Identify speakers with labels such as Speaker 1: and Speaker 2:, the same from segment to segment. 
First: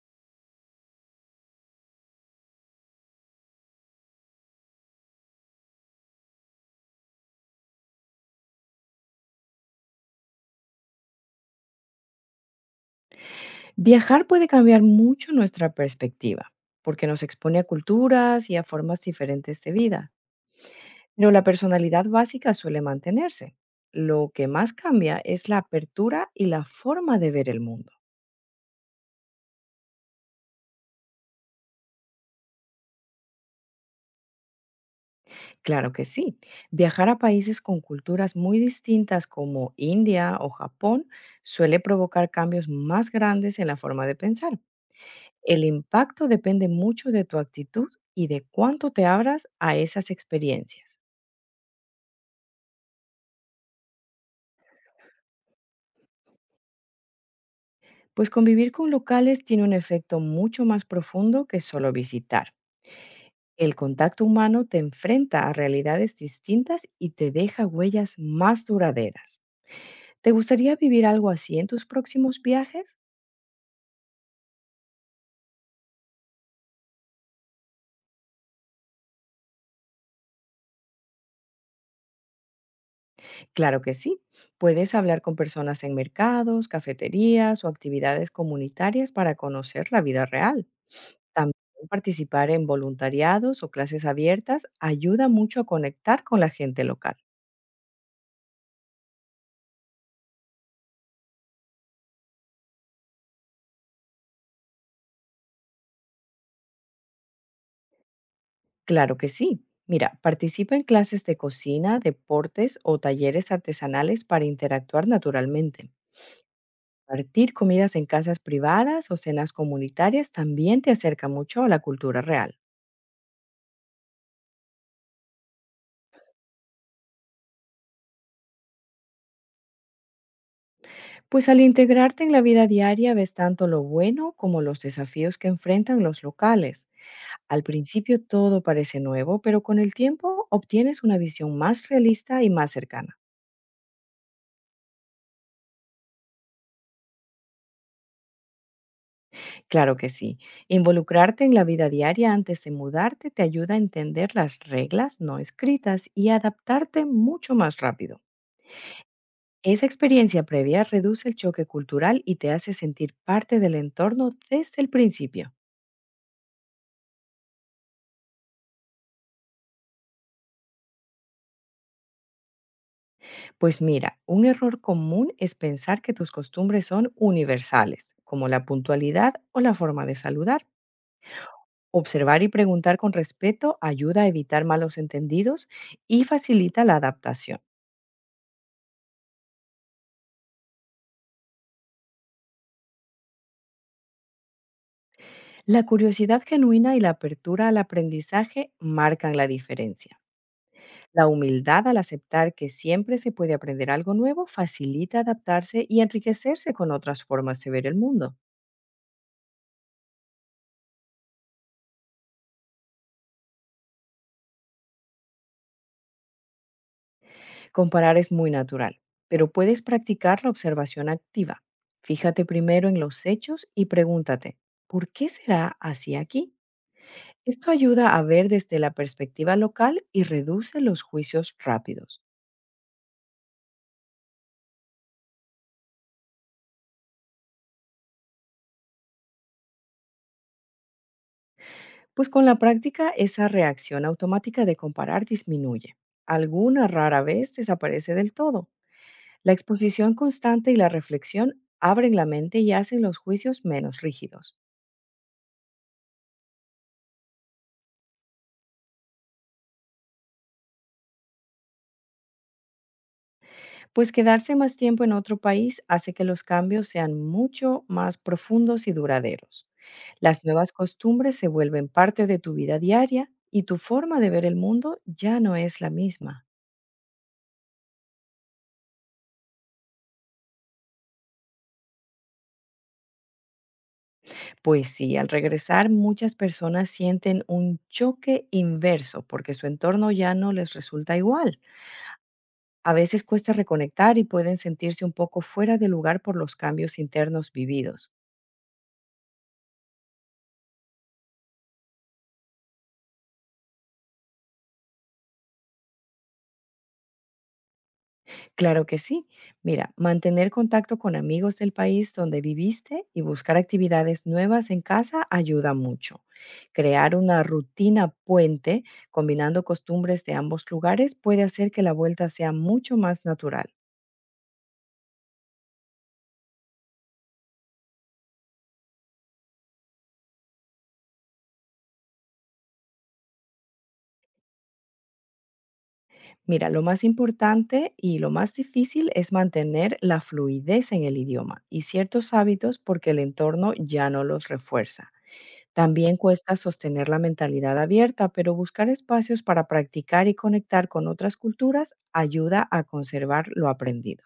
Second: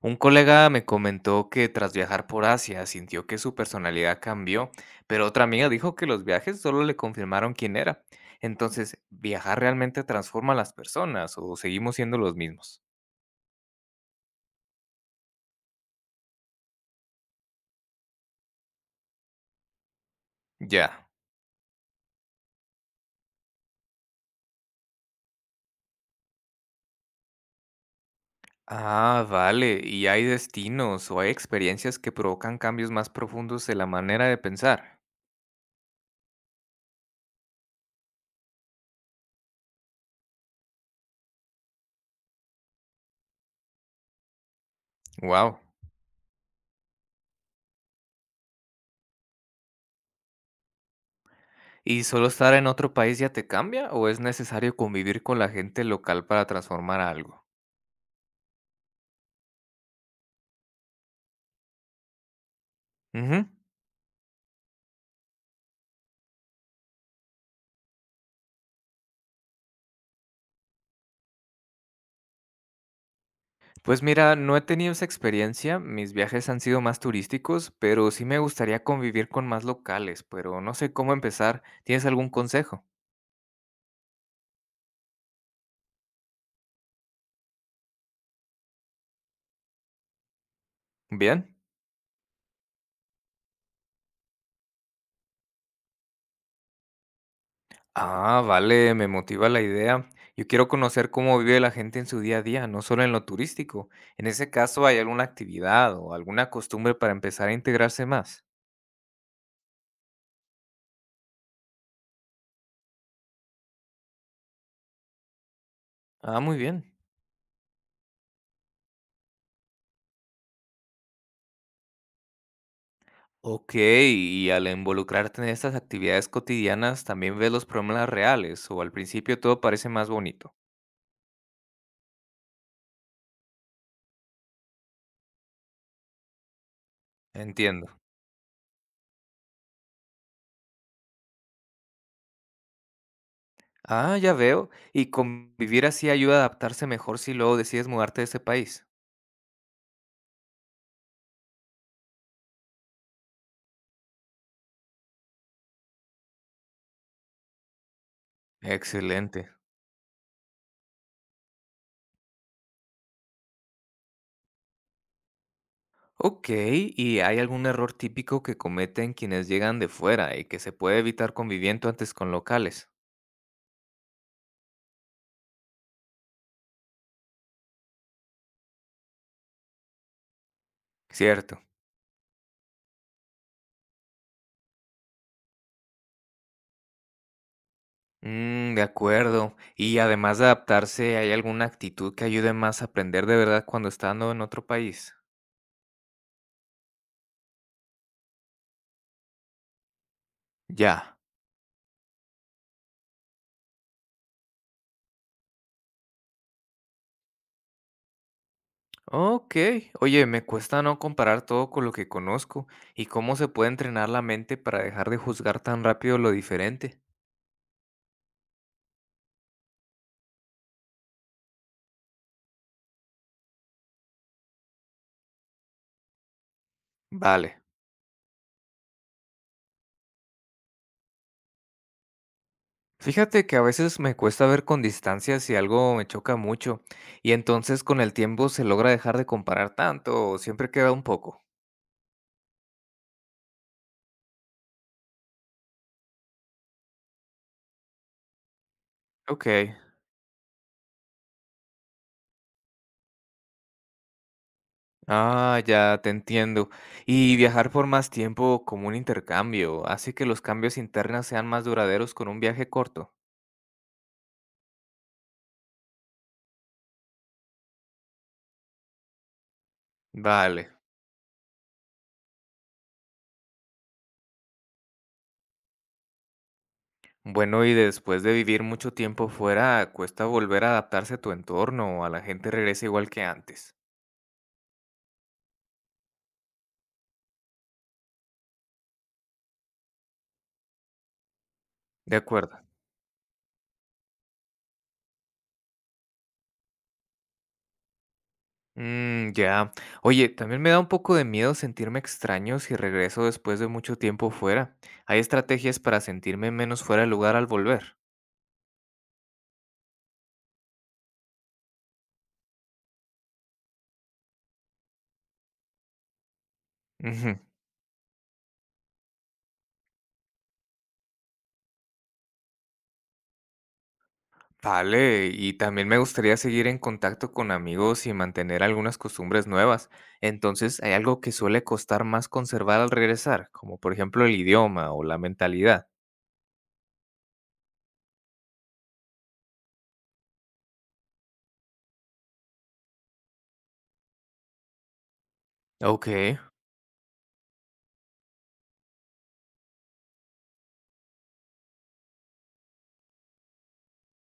Speaker 1: Un colega me comentó que tras viajar por Asia sintió que su personalidad cambió, pero otra amiga dijo que los viajes solo le confirmaron quién era. Entonces, ¿viajar realmente transforma a las personas o seguimos siendo los mismos?
Speaker 2: Viajar puede cambiar mucho nuestra perspectiva, porque nos expone a culturas y a formas diferentes de vida,
Speaker 1: Ya.
Speaker 2: pero la personalidad básica suele mantenerse. Lo que más cambia es la apertura y la forma de ver el mundo.
Speaker 1: Ah, vale. ¿Y hay destinos o hay experiencias que provocan cambios más profundos en la manera de pensar?
Speaker 2: Claro que sí, viajar a países con culturas muy distintas como India o Japón suele provocar cambios más grandes en la forma de pensar.
Speaker 1: Wow.
Speaker 2: El impacto depende mucho de tu actitud y de cuánto te abras a esas experiencias.
Speaker 1: ¿Y solo estar en otro país ya te cambia o es necesario convivir con la gente local para transformar algo?
Speaker 2: Pues convivir con locales tiene un efecto mucho más profundo que solo visitar.
Speaker 1: Ujú.
Speaker 2: El contacto humano te enfrenta a realidades distintas y te deja huellas más duraderas. ¿Te gustaría vivir algo así en tus próximos viajes?
Speaker 1: Pues mira, no he tenido esa experiencia, mis viajes han sido más turísticos, pero sí me gustaría convivir con más locales, pero no sé cómo empezar. ¿Tienes algún consejo?
Speaker 2: Claro que sí. Puedes hablar con personas en mercados, cafeterías o actividades comunitarias para conocer la vida real.
Speaker 1: Bien.
Speaker 2: También participar en voluntariados o clases abiertas ayuda mucho a conectar con la gente local.
Speaker 1: Ah, vale, me motiva la idea. Yo quiero conocer cómo vive la gente en su día a día, no solo en lo turístico. En ese caso, ¿hay alguna actividad o alguna costumbre para empezar a integrarse más?
Speaker 2: Claro que sí. Mira, participa en clases de cocina, deportes o talleres artesanales para interactuar naturalmente.
Speaker 1: Ah, muy bien.
Speaker 2: Partir comidas en casas privadas o cenas comunitarias también te acerca mucho a la cultura real.
Speaker 1: Ok, y al involucrarte en estas actividades cotidianas, ¿también ves los problemas reales o al principio todo parece más bonito?
Speaker 2: Pues al integrarte en la vida diaria ves tanto lo bueno como los desafíos que enfrentan los locales. Al
Speaker 1: Entiendo.
Speaker 2: principio todo parece nuevo, pero con el tiempo obtienes una visión más realista y más cercana.
Speaker 1: Ah, ya veo. ¿Y convivir así ayuda a adaptarse mejor si luego decides mudarte de ese país?
Speaker 2: Claro que sí. Involucrarte en la vida diaria antes de mudarte te ayuda a entender las reglas no escritas y adaptarte mucho más rápido.
Speaker 1: Excelente.
Speaker 2: Esa experiencia previa reduce el choque cultural y te hace sentir parte del entorno desde el principio.
Speaker 1: Ok, ¿y hay algún error típico que cometen quienes llegan de fuera y que se puede evitar conviviendo antes con locales?
Speaker 2: Pues mira, un error común es pensar que tus costumbres son universales, como la puntualidad o la forma de saludar.
Speaker 1: Cierto.
Speaker 2: Observar y preguntar con respeto ayuda a evitar malos entendidos y facilita la adaptación.
Speaker 1: Mm, de acuerdo. Y además de adaptarse, ¿hay alguna actitud que ayude más a aprender de verdad cuando estando en otro país?
Speaker 2: La curiosidad genuina y la apertura al aprendizaje marcan la diferencia.
Speaker 1: Ya.
Speaker 2: La humildad al aceptar que siempre se puede aprender algo nuevo facilita adaptarse y enriquecerse con otras formas de ver el mundo.
Speaker 1: Ok, oye, me cuesta no comparar todo con lo que conozco y cómo se puede entrenar la mente para dejar de juzgar tan rápido lo diferente.
Speaker 2: Comparar es muy natural, pero puedes practicar la observación activa. Fíjate primero en los hechos y pregúntate, ¿por qué será así aquí?
Speaker 1: Vale,
Speaker 2: Esto ayuda a ver desde la perspectiva local y reduce los juicios rápidos.
Speaker 1: fíjate que a veces me cuesta ver con distancia si algo me choca mucho y entonces con el tiempo se logra dejar de comparar tanto o siempre queda un poco.
Speaker 2: Pues con la práctica, esa reacción automática de comparar disminuye. Alguna rara vez desaparece del todo.
Speaker 1: Ok,
Speaker 2: La exposición constante y la reflexión abren la mente y hacen los juicios menos rígidos.
Speaker 1: ah, ya te entiendo. Y viajar por más tiempo como un intercambio hace que los cambios internos sean más duraderos con un viaje corto.
Speaker 2: Pues quedarse más tiempo en otro país hace que los cambios sean mucho más profundos y duraderos. Las nuevas
Speaker 1: Vale.
Speaker 2: costumbres se vuelven parte de tu vida diaria y tu forma de ver el mundo ya no es la misma.
Speaker 1: Bueno, y después de vivir mucho tiempo fuera, cuesta volver a adaptarse a tu entorno o a la gente regresa igual que antes.
Speaker 2: Pues sí, al regresar muchas personas sienten un choque inverso porque su entorno ya no les resulta igual.
Speaker 1: De acuerdo.
Speaker 2: A veces cuesta reconectar y pueden sentirse un poco fuera de lugar por los cambios internos vividos.
Speaker 1: Mm, ya. Oye, también me da un poco de miedo sentirme extraño si regreso después de mucho tiempo fuera. ¿Hay estrategias para sentirme menos fuera de lugar al volver?
Speaker 2: Claro que sí. Mira, mantener contacto con amigos del país donde viviste y buscar actividades nuevas en casa ayuda mucho. Crear
Speaker 1: Ujú.
Speaker 2: una rutina puente combinando costumbres de ambos lugares puede hacer que la vuelta sea mucho más natural.
Speaker 1: Vale, y también me gustaría seguir en contacto con amigos y mantener algunas costumbres nuevas. Entonces, ¿hay algo que suele costar más conservar al regresar, como por ejemplo el idioma o la mentalidad?
Speaker 2: Mira, lo más importante y lo más difícil es mantener la fluidez en el idioma y ciertos hábitos porque el entorno ya no los refuerza.
Speaker 1: Ok.
Speaker 2: También cuesta sostener la mentalidad abierta, pero buscar espacios para practicar y conectar con otras culturas ayuda a conservar lo aprendido.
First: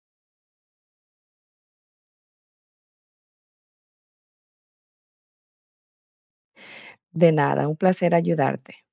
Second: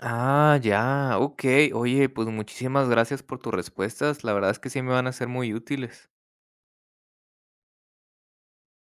Speaker 1: Ah, ya, okey. Oye, pues muchísimas gracias por tus respuestas. La verdad es que sí me van a ser muy útiles.
Speaker 2: De nada, un placer ayudarte.